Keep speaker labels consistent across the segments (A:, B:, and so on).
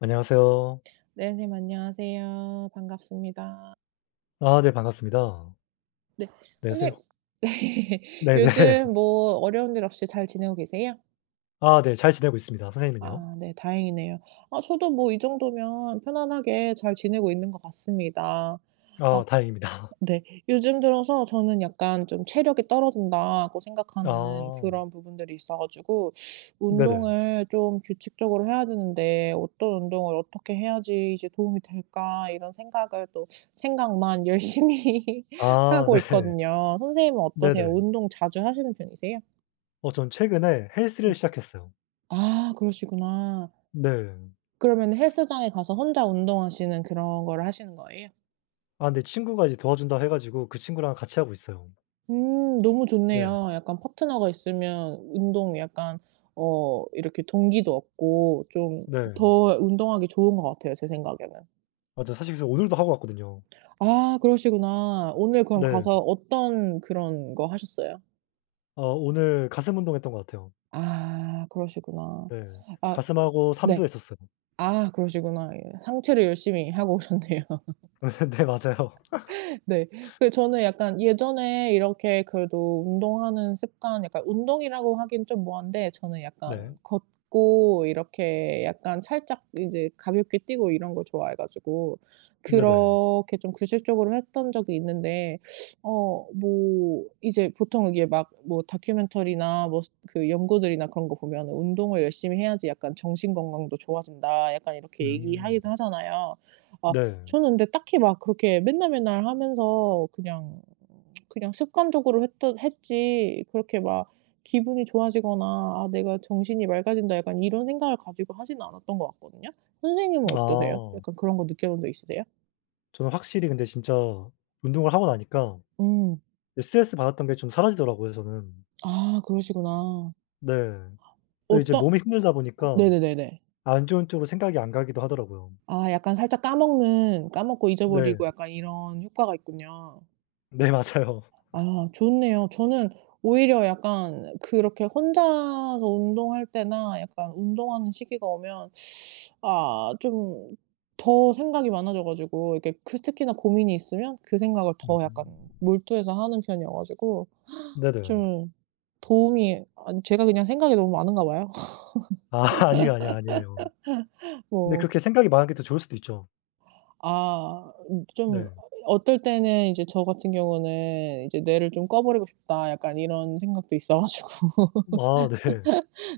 A: 안녕하세요.
B: 네님 안녕하세요. 반갑습니다.
A: 아 네, 반갑습니다.
B: 네.
A: 네, 선생님. 혹
B: 선생님 네.
A: 네네.
B: 요즘 뭐 어려운 일 없이 잘 지내고 계세요?
A: 아 네, 잘 지내고 있습니다. 선생님은요?
B: 아 네 다행이네요. 아 저도 뭐 이 정도면 편안하게 잘 지내고 있는 것 같습니다. 아
A: 아 다행입니다.
B: 네. 요즘 들어서 저는 약간 좀 '체력이 떨어진다.'고 생각하는
A: 아
B: 그런 부분들이 있어 가지고
A: 네네.
B: 운동을 좀 규칙적으로 해야 되는데 '어떤 운동을 어떻게 해야지 이제 도움이 될까?' 이런 생각을 또 생각만 열심히
A: 아
B: 하고
A: 네.
B: 있거든요. 선생님은 어떠세요?
A: 네네.
B: 운동 자주 하시는 편이세요?
A: 전 최근에
B: 음.
A: 헬스를 시작했어요.
B: 아 그러시구나.
A: 네.
B: 그러면은 헬스장에 가서 혼자 운동하시는 그런 거를 하시는 거예요?
A: 근데 친구가 이제 도와준다 해 가지고 그 친구랑 같이 하고 있어요.
B: 너무
A: 네.
B: 좋네요. 약간 파트너가 있으면 운동 약간 어 이렇게 동기도 얻고 좀
A: 네.
B: 더 운동하기 좋은 것 같아요, 제 생각에는.
A: 맞아요. 사실 그래서 오늘도 하고 왔거든요.
B: 아 그러시구나. 오늘 그럼
A: 네.
B: 가서 어떤 그런 거 하셨어요?
A: 오늘 가슴 운동했던 것 같아요.
B: 아 그러시구나.
A: 네.
B: 아
A: 가슴하고 삼두
B: 네.
A: 했었어요.
B: 아 그러시구나. 예. 상체를 열심히 하고 오셨네요.
A: 네 맞아요.
B: 네. 그 저는 약간 예전에 이렇게 그래도 운동하는 습관 약간 운동이라고 하긴 좀 뭐한데 저는 약간
A: 네.
B: 걷고 이렇게 약간 살짝 이제 가볍게 뛰고 이런 걸 좋아해 가지고
A: 네네.
B: 그렇게 좀 규칙적으로 했던 적이 있는데 어 뭐 이제 보통 이게 막 뭐 다큐멘터리나 뭐 그 연구들이나 그런 거 보면은 "운동을 열심히 해야지 약간 정신 건강도 좋아진다." 약간 이렇게
A: 음.
B: 얘기하기도 하잖아요. 아
A: 네.
B: 저는 근데 딱히 막 그렇게 맨날 맨날 하면서 그냥 그냥 습관적으로 했던 했지 그렇게 막 기분이 좋아지거나 '아 내가 정신이 맑아진다.' 약간 이런 생각을 가지고 하지는 않았던 것 같거든요. 선생님은 어떠세요?
A: 아.
B: 약간 그런 거 느껴본 적 있으세요?
A: 저는 확실히 근데 진짜 운동을 하고 나니까
B: 음.
A: 이 스트레스 받았던 게 좀 사라지더라고요 저는.
B: 아 그러시구나.
A: 네. 또 이제
B: 어떤
A: 몸이 힘들다 보니까
B: 네네네네.
A: 안 좋은 쪽으로 생각이 안 가기도 하더라고요.
B: 아 약간 살짝 까먹는 까먹고
A: 네.
B: 잊어버리고 약간 이런 효과가 있군요.
A: 네 맞아요.
B: 아 좋네요. 저는 오히려 약간 그렇게 혼자서 운동할 때나 약간 운동하는 시기가 오면 아 좀 더 생각이 많아져 가지고 이렇게 그 특히나 고민이 있으면 그 생각을
A: 음.
B: 더 약간 몰두해서 하는 편이어 가지고
A: 네네.
B: 좀 도움이 아니 제가 그냥 생각이 너무 많은가 봐요.
A: 아 아니에요, 아니에요, 아니에요. 근데
B: 뭐
A: 그렇게 생각이 많은 게 더 좋을 수도 있죠.
B: 아
A: 네.
B: 좀 어떨 때는 이제 저 같은 경우는 이제 '뇌를 좀 꺼 버리고 싶다.' 약간 이런 생각도 있어 가지고
A: 아 네.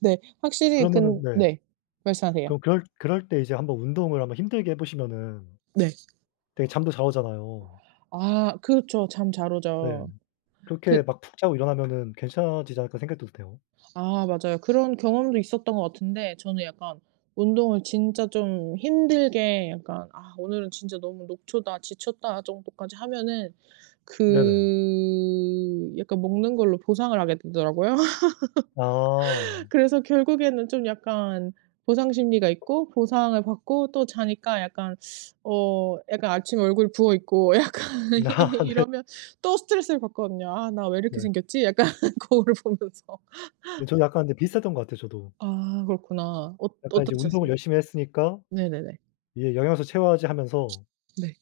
B: 네. 확실히
A: 그러면은
B: 근
A: 네.
B: 네. 말씀하세요.
A: 그럼 그럴 때 이제 한번 운동을 한번 힘들게 해 보시면은
B: 네.
A: 되게 잠도 잘 오잖아요.
B: 아 그렇죠. 잠 잘
A: 네.
B: 오죠.
A: 그렇게
B: 그
A: 막 푹 자고 일어나면은 '괜찮아지지 않을까.' 생각도 드네요.
B: 아 맞아요. 그런 경험도 있었던 것 같은데 저는 약간 운동을 진짜 좀 힘들게 약간 '아 오늘은 진짜 너무 녹초다. 지쳤다.' 정도까지 하면은
A: 네네.
B: 그 약간 먹는 걸로 보상을 하게 되더라고요.
A: 아.
B: 그래서 결국에는 좀 약간 보상 심리가 있고 보상을 받고 또 자니까 약간 어 약간 아침에 얼굴 부어 있고 약간
A: 음.
B: 이
A: 아
B: 이러면 또 스트레스를 받거든요. '아 나 왜 이렇게
A: 네네.
B: 생겼지?' 약간 거울을 보면서.
A: 근데 저도 약간 근데 비슷했던 것 같아요 저도.
B: 아 그렇구나. 어
A: 약간 이제 운동을
B: 어떠셨어요?
A: 열심히 했으니까
B: 네네네.
A: 이게 영양소 채워야지 하면서
B: 네.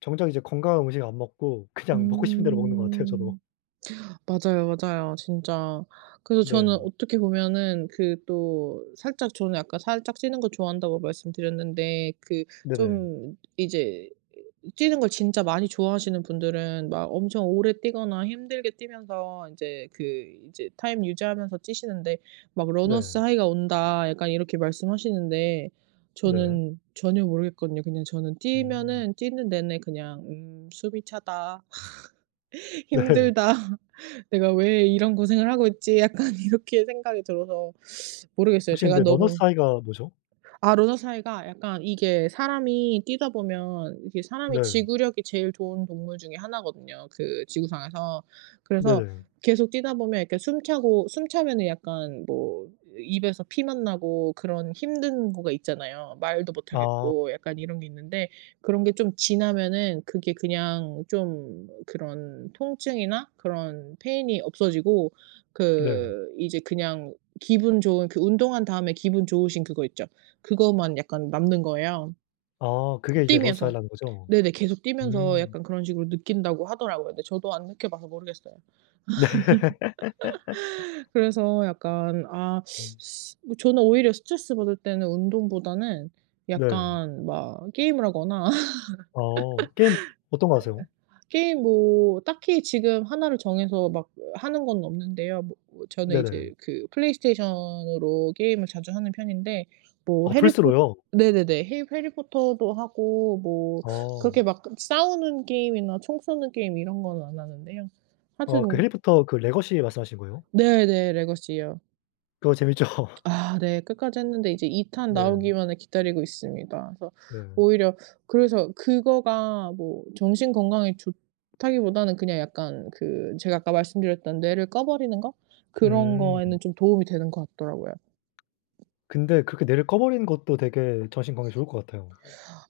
A: 정작 이제 건강한 음식 안 먹고 그냥 먹고 싶은 대로 먹는 것 같아요 저도.
B: 음. 맞아요, 맞아요. 진짜. 그래서
A: 네.
B: 저는 어떻게 보면은 그 또 살짝 저는 아까 살짝 찌는 거 좋아한다고 말씀드렸는데 그
A: 네 네.
B: 좀 이제 뛰는 걸 진짜 많이 좋아하시는 분들은 막 엄청 오래 뛰거나 힘들게 뛰면서 인제 그 이제 타임 유지하면서 뛰시는데 막
A: 네.
B: "러너스 하이가 온다." 약간 이렇게 말씀하시는데
A: 네.
B: 저는 전혀 모르겠거든요. 그냥 저는
A: 음.
B: 뛰면은 뛰는 내내 그냥 '음 숨이 차다.
A: 네.
B: 힘들다. 내가 왜 이런 고생을 하고 있지?' 약간 이렇게 생각이 들어서 모르겠어요.
A: 혹시
B: 제가
A: 근데 러너스
B: 너무
A: 하이가 뭐죠?
B: 아 러너사이가 약간 이게 사람이 뛰다 보면 이게 사람이
A: 네.
B: 지구력이 제일 좋은 동물 중에 하나거든요 그 지구상에서.
A: 네
B: 그래서
A: 네.
B: 계속 뛰다 보면 이렇게 숨 차고 숨 차면은 약간 뭐 입에서 피만 나고 그런 힘든 거가 있잖아요. 말도 못
A: 아
B: 하겠고 약간 이런 게 있는데 그런 게 좀 지나면은 그게 그냥 좀 그런 통증이나 그런 페인이 없어지고
A: 네.
B: 그 이제 그냥 기분 좋은 그 운동한 다음에 기분 좋으신 그거 있죠. 그거만 약간 남는 거예요
A: 아 그게 이제 러너스
B: 뛰면서.
A: 하이라는 거죠?
B: 네네. 계속 뛰면서
A: 음.
B: 약간 그런 식으로 느낀다고 하더라고요. 근데 저도 안 느껴 봐서 모르겠어요.
A: 네.
B: 그래서 약간 아
A: 음.
B: 저는 오히려 스트레스 받을 때는 운동보다는
A: 네.
B: 약간 막 게임을 하거나
A: 게임 어떤 거 하세요?
B: 게임 뭐 딱히 지금 하나를 정해서 막 하는 건 없는데요. 뭐 뭐 저는
A: 네네.
B: 이제 그 플레이스테이션으로 게임을 자주 하는 편인데 뭐
A: 아
B: 해리포
A: 플스로요?
B: 네네네. 해 해리포터도 하고 뭐
A: 아.
B: 그렇게 막 싸우는 게임이나 총 쏘는 게임 이런 건 안 하는데요.
A: 그
B: 하여튼
A: 해리포터 그 레거시 말씀하시는 거예요?
B: 네네. 레거시요.
A: 그거 재밌죠.
B: 아 네. 끝까지 했는데 이제 2탄
A: 네.
B: 나오기만을 기다리고 있습니다. 그래서
A: 네.
B: 오히려 그래서 그거가 뭐 정신 건강에 좋다기보다는 그냥 약간 그 제가 아까 말씀드렸던 뇌를 꺼 버리는 거? 그런
A: 음.
B: 거에는 좀 도움이 되는 것 같더라고요.
A: 근데 그렇게 뇌를 꺼 버리는 것도 되게 정신 건강에 좋을 것 같아요.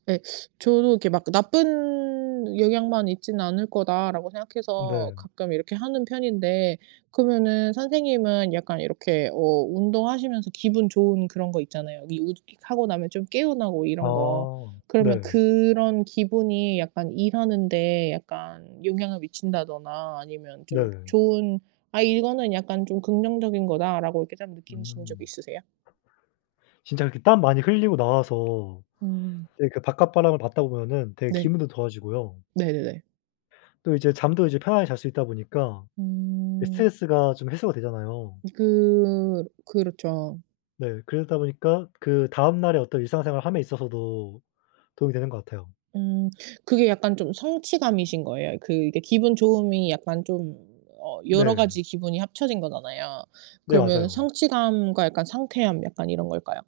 B: 예. 저도 이렇게 막 '나쁜 영향만 있지는 않을 거다.'라고 생각해서
A: 네.
B: 가끔 이렇게 하는 편인데 그러면은 선생님은 약간 이렇게 어 운동하시면서 기분 좋은 그런 거 있잖아요. 이 우즈킥 하고 나면 좀 개운하고 이런 거.
A: 아.
B: 그러면
A: 네.
B: 그런 기분이 약간 일하는 데 약간 영향을 미친다거나 아니면 좀
A: 네.
B: 좋은 '아 이거는 약간 좀 긍정적인 거다.'라고 이렇게 좀 느끼신 적이
A: 음.
B: 있으세요?
A: 진짜 그렇게 땀 많이 흘리고 나와서
B: 음.
A: 되게 그 바깥 바람을 맞다 보면은 되게
B: 네.
A: 기분도 좋아지고요.
B: 네네네.
A: 또 이제 잠도 이제 편하게 잘 수 있다 보니까 이
B: 음.
A: 스트레스가 좀 해소가 되잖아요.
B: 그렇죠.
A: 네. 그러다 보니까 그다음 날에 어떤 일상생활함에 있어서도 도움이 되는 것 같아요.
B: 음 그게 약간 좀 성취감이신 거예요. 그 이게 기분 좋음이 약간 좀 어 여러
A: 네.
B: 가지 기분이 합쳐진 거잖아요.
A: 네
B: 그러면
A: 맞아요.
B: 성취감과 약간 상쾌함 약간 이런 걸까요?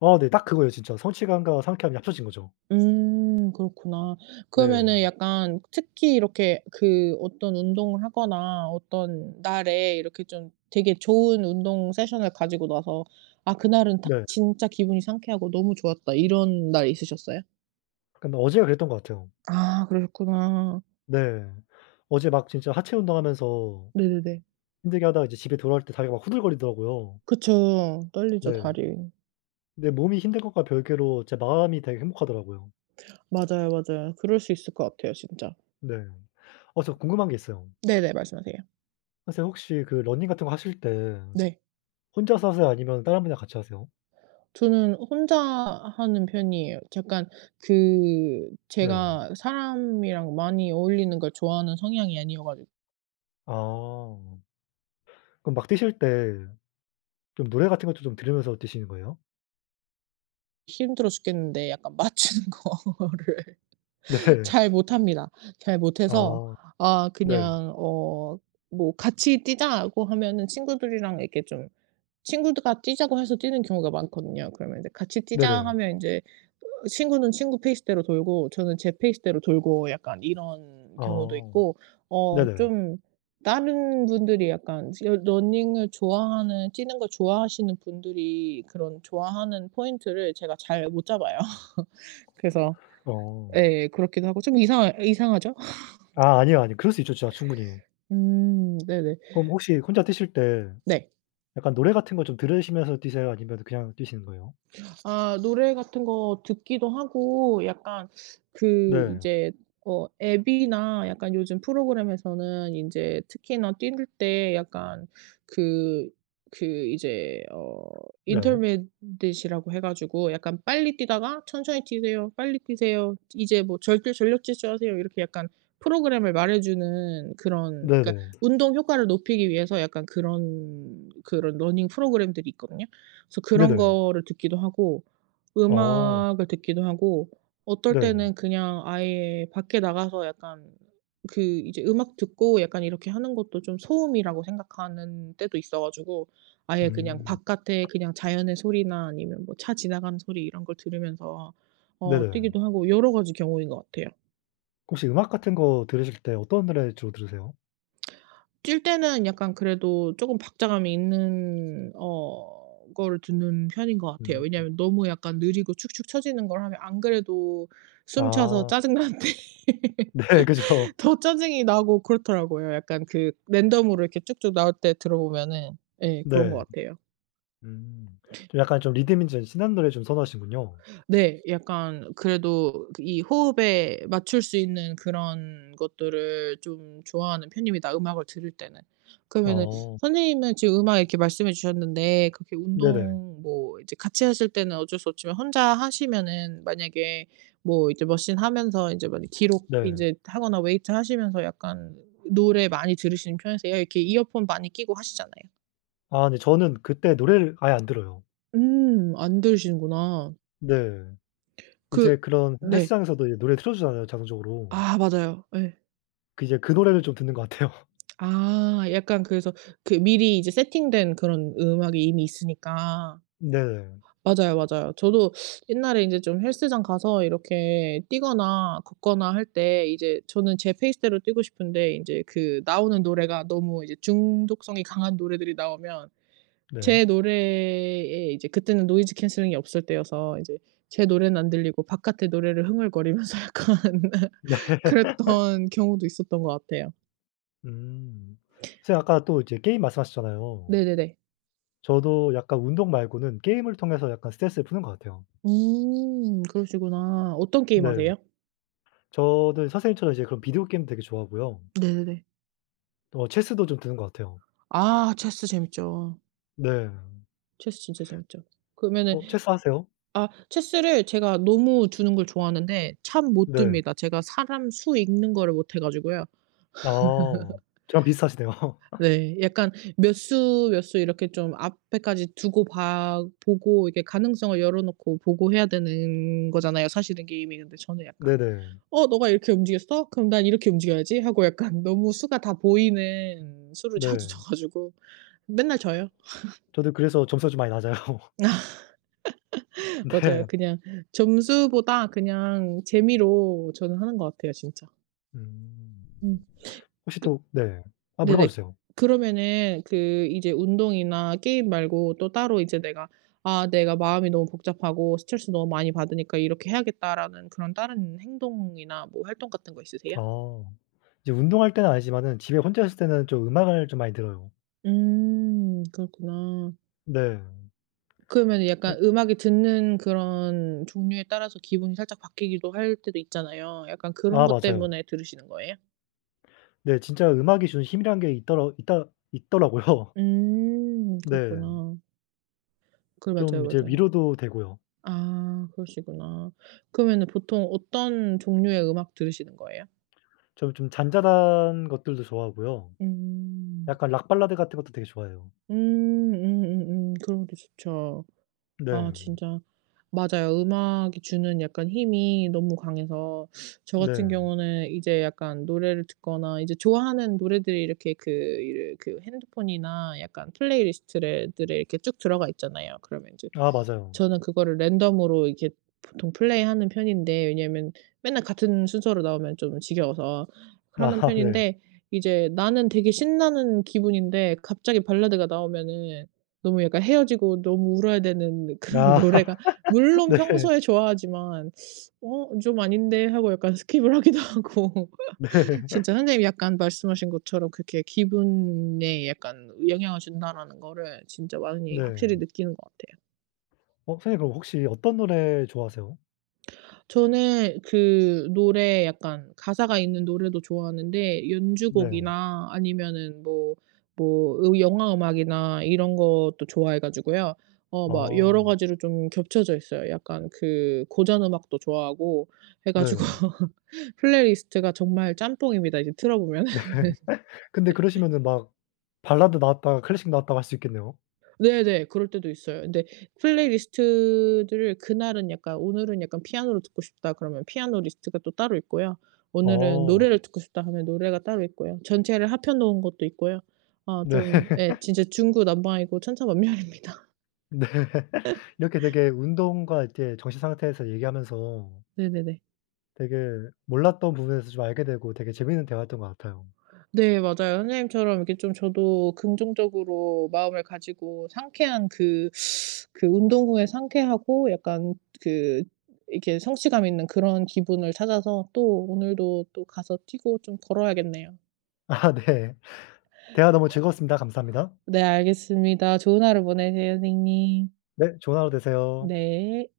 A: 아 네. 딱 그거예요 진짜. 성취감과 상쾌함이 합쳐진 거죠.
B: 그렇구나.
A: 네.
B: 그러면은 약간 특히 이렇게 그 어떤 운동을 하거나 어떤 날에 이렇게 좀 되게 좋은 운동 세션을 가지고 나서 '아 그날은 딱
A: 네.
B: 진짜 기분이 상쾌하고 너무 좋았다.' 이런 날 있으셨어요?
A: 약간 어제가 그랬던 것 같아요.
B: 아 그러셨구나.
A: 네. 어제 막 진짜 하체 운동하면서
B: 네네네.
A: 힘들게 하다가 이제 집에 돌아올 때 다리가 막 후들거리더라고요.
B: 그쵸. 떨리죠
A: 네.
B: 다리.
A: 근데 몸이 힘든 것과 별개로 제 마음이 되게 행복하더라고요.
B: 맞아요, 맞아요. 그럴 수 있을 것 같아요 진짜.
A: 네. 저 궁금한 게 있어요.
B: 네네. 말씀하세요.
A: 선생님 혹시 그 러닝 같은 거 하실 때
B: 네.
A: 혼자서 하세요? 아니면 다른 분이랑 같이 하세요?
B: 저는 혼자 하는 편이에요. 약간 그
A: 네.
B: 제가 사람이랑 많이 어울리는 걸 좋아하는 성향이 아니어 가지고
A: 아. 그럼 막 뛰실 때 좀 노래 같은 것도 좀 들으면서 뛰시는 거예요?
B: 힘들어 죽겠는데 약간 맞추는 거를
A: 네.
B: 잘 못합니다. 잘 못해서
A: 아.
B: 아
A: 네.
B: 그냥 어 뭐 "같이 뛰자."고 하면은 친구들이랑 이렇게 좀 친구가 뛰자고 해서 뛰는 경우가 많거든요. 그러면 이제 "같이 뛰자."
A: 네네.
B: 하면 인제 친구는 친구 페이스대로 돌고 저는 제 페이스대로 돌고 약간 이런 경우도
A: 아.
B: 있고 어
A: 네네.
B: 좀 다른 분들이 약간 러 러닝을 좋아하는 뛰는 걸 좋아하시는 분들이 그런 좋아하는 포인트를 제가 잘 못 잡아요. 그래서
A: 어.
B: 예 그렇기도 하고 좀 이상하죠?
A: 아 아니요, 아니요. 그럴 수 있죠 진짜 충분히.
B: 네네.
A: 그럼 혹시 혼자 뛰실 때
B: 네.
A: 약간 노래 같은 거 좀 들으시면서 뛰세요? 아니면 그냥 뛰시는 거예요?
B: 아 노래 같은 거 듣기도 하고 약간 그
A: 네.
B: 이제 어 앱이나 약간 요즘 프로그램에서는 인제 특히나 뛸 때 약간 그 그 이제 어
A: 네.
B: intermitt이라고 해 가지고 약간 "빨리 뛰다가 천천히 뛰세요. 빨리 뛰세요. 이제 뭐 절대 전력 질주하세요." 이렇게 약간 프로그램을 말해 주는 그런 그러니까
A: 네네.
B: 운동 효과를 높이기 위해서 약간 그런 그런 러닝 프로그램들이 있거든요. 그래서 그런
A: 네네.
B: 거를 듣기도 하고
A: 어.
B: 음악을 듣기도 하고 어떨 때는
A: 네.
B: 그냥 아예 밖에 나가서 약간 그 이제 음악 듣고 약간 이렇게 하는 것도 좀 소음이라고 생각하는 때도 있어 가지고 아예 그냥
A: 음.
B: 바깥에 그냥 자연의 소리나 아니면 뭐 차 지나가는 소리 이런 걸 들으면서 어
A: 네네.
B: 뛰기도 하고 여러 가지 경우인 것 같아요.
A: 혹시 음악 같은 거 들으실 때 어떤 노래 주로 들으세요?
B: 뛸 때는 약간 그래도 쪼금 박자감이 있는 어 거를 듣는 편인 것 같아요.
A: 음.
B: 왜냐하면 너무 약간 느리고 축축 처지는 걸 하면 안 그래도 숨 차서
A: 아.
B: 짜증 나는데
A: 네. 그죠.
B: 더 짜증이 나고 그렇더라고요. 약간 그 랜덤으로 이렇게 쭉쭉 나올 때 들어보면은 예 그런 것
A: 네.
B: 같아요.
A: 음. 좀 약간 좀 리듬이 좀 신나는 노래 좀 선호하시는군요.
B: 네. 약간 그래도 그 이 호흡에 맞출 수 있는 그런 것들을 좀 좋아하는 편입니다, 음악을 들을 때는. 그러면은
A: 어.
B: 선생님은 지금 음악 이렇게 말씀해 주셨는데 그렇게
A: 네네.
B: 운동 뭐 이제 같이 하실 때는 어쩔 수 없지만 혼자 하시면은 만약에 뭐 이제 머신 하면서 인제 만약 기록
A: 네.
B: 인제 하거나 웨이트 하시면서 약간 노래 많이 들으시는 편이세요? 이렇게 이어폰 많이 끼고 하시잖아요.
A: 아 네, 저는 그때 노래를 아예 안 들어요.
B: 음. 안 들으시는구나.
A: 네. 이제
B: 그
A: 그런
B: 네.
A: 헬스장에서도 이제 노래 틀어 주잖아요, 자동적으로.
B: 아 맞아요. 예.
A: 그 이제 그 노래를 좀 듣는 것 같아요.
B: 아 약간 그래서 그 미리 이제 세팅된 그런 음악이 이미 있으니까.
A: 네.
B: 맞아요, 맞아요. 저도 옛날에 인제 좀 헬스장 가서 이렇게 뛰거나 걷거나 할 때 이제 저는 제 페이스대로 뛰고 싶은데 인제 그 나오는 노래가 너무 이제 중독성이 강한 노래들이 나오면
A: 네.
B: 제 노래에 이제 그때는 노이즈 캔슬링이 없을 때여서 이제 제 노래는 안 들리고 바깥의 노래를 흥얼거리면서 약간
A: 네.
B: 그랬던 경우도 있었던 것 같아요.
A: 음. 선생님 아까 또 이제 게임 말씀하셨잖아요.
B: 네네네.
A: 저도 약간 운동 말고는 게임을 통해서 약간 스트레스를 푸는 것 같아요.
B: 그러시구나. 어떤 게임
A: 네.
B: 하세요?
A: 저도 선생님처럼 이제 그런 비디오 게임 되게 좋아하고요.
B: 네네네.
A: 체스도 좀 드는 것 같아요.
B: 아 체스 재밌죠.
A: 네.
B: 체스 진짜 재밌죠. 그러면은
A: 체스 하세요?
B: 아 체스를 제가 너무 두는 걸 좋아하는데 참 못
A: 네.
B: 둡니다. 제가 사람 수 읽는 거를 못해 가지고요.
A: 아. 저랑 비슷하시네요.
B: 네. 약간 몇 수, 몇 수 이렇게 좀 앞에까지 두고 봐 보고 이게 가능성을 열어 놓고 보고 해야 되는 거잖아요, 사실은 게임이. 근데 저는 약간
A: 네네.
B: '어 너가 이렇게 움직였어? 그럼 난 이렇게 움직여야지.' 하고 약간 너무 수가 다 보이는 수를 자주
A: 네.
B: 둬 가지고 맨날 져요.
A: 저도 그래서 점수가 좀 많이 낮아요.
B: 맞아요.
A: 네.
B: 그냥 점수보다 그냥 재미로 저는 하는 것 같아요 진짜.
A: 음.
B: 음.
A: 혹시 또 네. 아 물어봐
B: 네네.
A: 주세요.
B: 그러면은 그 이제 운동이나 게임 말고 또 따로 이제 내가 '아 내가 마음이 너무 복잡하고 스트레스 너무 많이 받으니까 이렇게 해야겠다.'라는 그런 다른 행동이나 뭐 활동 같은 거 있으세요?
A: 아. 이제 운동할 때는 아니지만은 집에 혼자 있을 때는 좀 음악을 좀 많이 들어요.
B: 음. 그렇구나.
A: 네.
B: 그러면은
A: 네.
B: 약간 음악이 듣는 그런 종류에 따라서 기분이 살짝 바뀌기도 할 때도 있잖아요. 약간 그런
A: 아
B: 것
A: 맞아요.
B: 때문에 들으시는 거예요?
A: 네 진짜 음악이 주는 힘이란 게 있더라고요. 네.
B: 그렇구나. 그
A: 좀
B: 맞아요,
A: 이제
B: 맞아요.
A: 위로도 되고요.
B: 아 그러시구나. 그러면은 보통 어떤 종류의 음악 들으시는 거예요?
A: 저는 좀 잔잔한 것들도 좋아하고요.
B: 음.
A: 약간 락 발라드 같은 것도 되게 좋아해요.
B: 음 그런 것도 좋죠. 아
A: 네.
B: 진짜 맞아요. 음악이 주는 약간 힘이 너무 강해서 저 같은
A: 네.
B: 경우는 이제 약간 노래를 듣거나 이제 좋아하는 노래들이 이렇게 그 이르 그 핸드폰이나 약간 플레이리스트 들에 이렇게 쭉 들어가 있잖아요. 그러면 이제
A: 아 맞아요.
B: 저는 그거를 랜덤으로 이렇게 보통 플레이하는 편인데 왜냐하면 맨날 같은 순서로 나오면 좀 지겨워서 하는
A: 아 네.
B: 편인데 이제 나는 되게 신나는 기분인데 갑자기 발라드가 나오면은 너무 약간 헤어지고 너무 울어야 되는 그런
A: 아
B: 노래가 물론
A: 네.
B: 평소에 좋아하지만 '어 좀 아닌데.' 하고 약간 스킵을 하기도 하고
A: 네.
B: 진짜 선생님이 약간 말씀하신 것처럼 그렇게 기분에 약간 영향을 준다라는 거를 진짜 많이 확실히
A: 네.
B: 느끼는 것 같아요.
A: 선생님 그럼 혹시 어떤 노래 좋아하세요?
B: 저는 그 노래 약간 가사가 있는 노래도 좋아하는데
A: 네.
B: 연주곡이나 아니면은 뭐 뭐 으 영화 음악이나 이런 것도 좋아해 가지고요. 어 막
A: 아
B: 여러 가지로 좀 겹쳐져 있어요. 약간 그 고전 음악도 좋아하고 해 가지고
A: 네.
B: 플레이리스트가 정말 짬뽕입니다, 이제 틀어 보면.
A: 근데 그러시면은 막 발라드 나왔다가 클래식 나왔다가 할 수 있겠네요.
B: 네네. 그럴 때도 있어요. 근데 플레이리스트들을 그날은 약간 오늘은 약간 피아노를 듣고 싶다 그러면 피아노 리스트가 또 따로 있고요. 오늘은
A: 어.
B: 노래를 듣고 싶다 하면 노래가 따로 있고요. 전체를 합해 놓은 것도 있고요. 어
A: 네.
B: 좀 예. 진짜 중구난방이고 천차만별입니다.
A: 네. 이렇게 되게 운동과 이렇게 정신 상태에서 얘기하면서
B: 네네네.
A: 되게 몰랐던 부분에서 좀 알게 되고 되게 재미있는 대화였던 것 같아요.
B: 네 맞아요. 선생님처럼 이렇게 좀 저도 긍정적으로 마음을 가지고 상쾌한 그 그 운동 후에 상쾌하고 약간 그 이렇게 성취감 있는 그런 기분을 찾아서 또 오늘도 또 가서 뛰고 좀 걸어야겠네요.
A: 아 네. 대화 너무 즐거웠습니다. 감사합니다.
B: 네 알겠습니다. 좋은 하루 보내세요 선생님.
A: 네. 좋은 하루 되세요.
B: 네.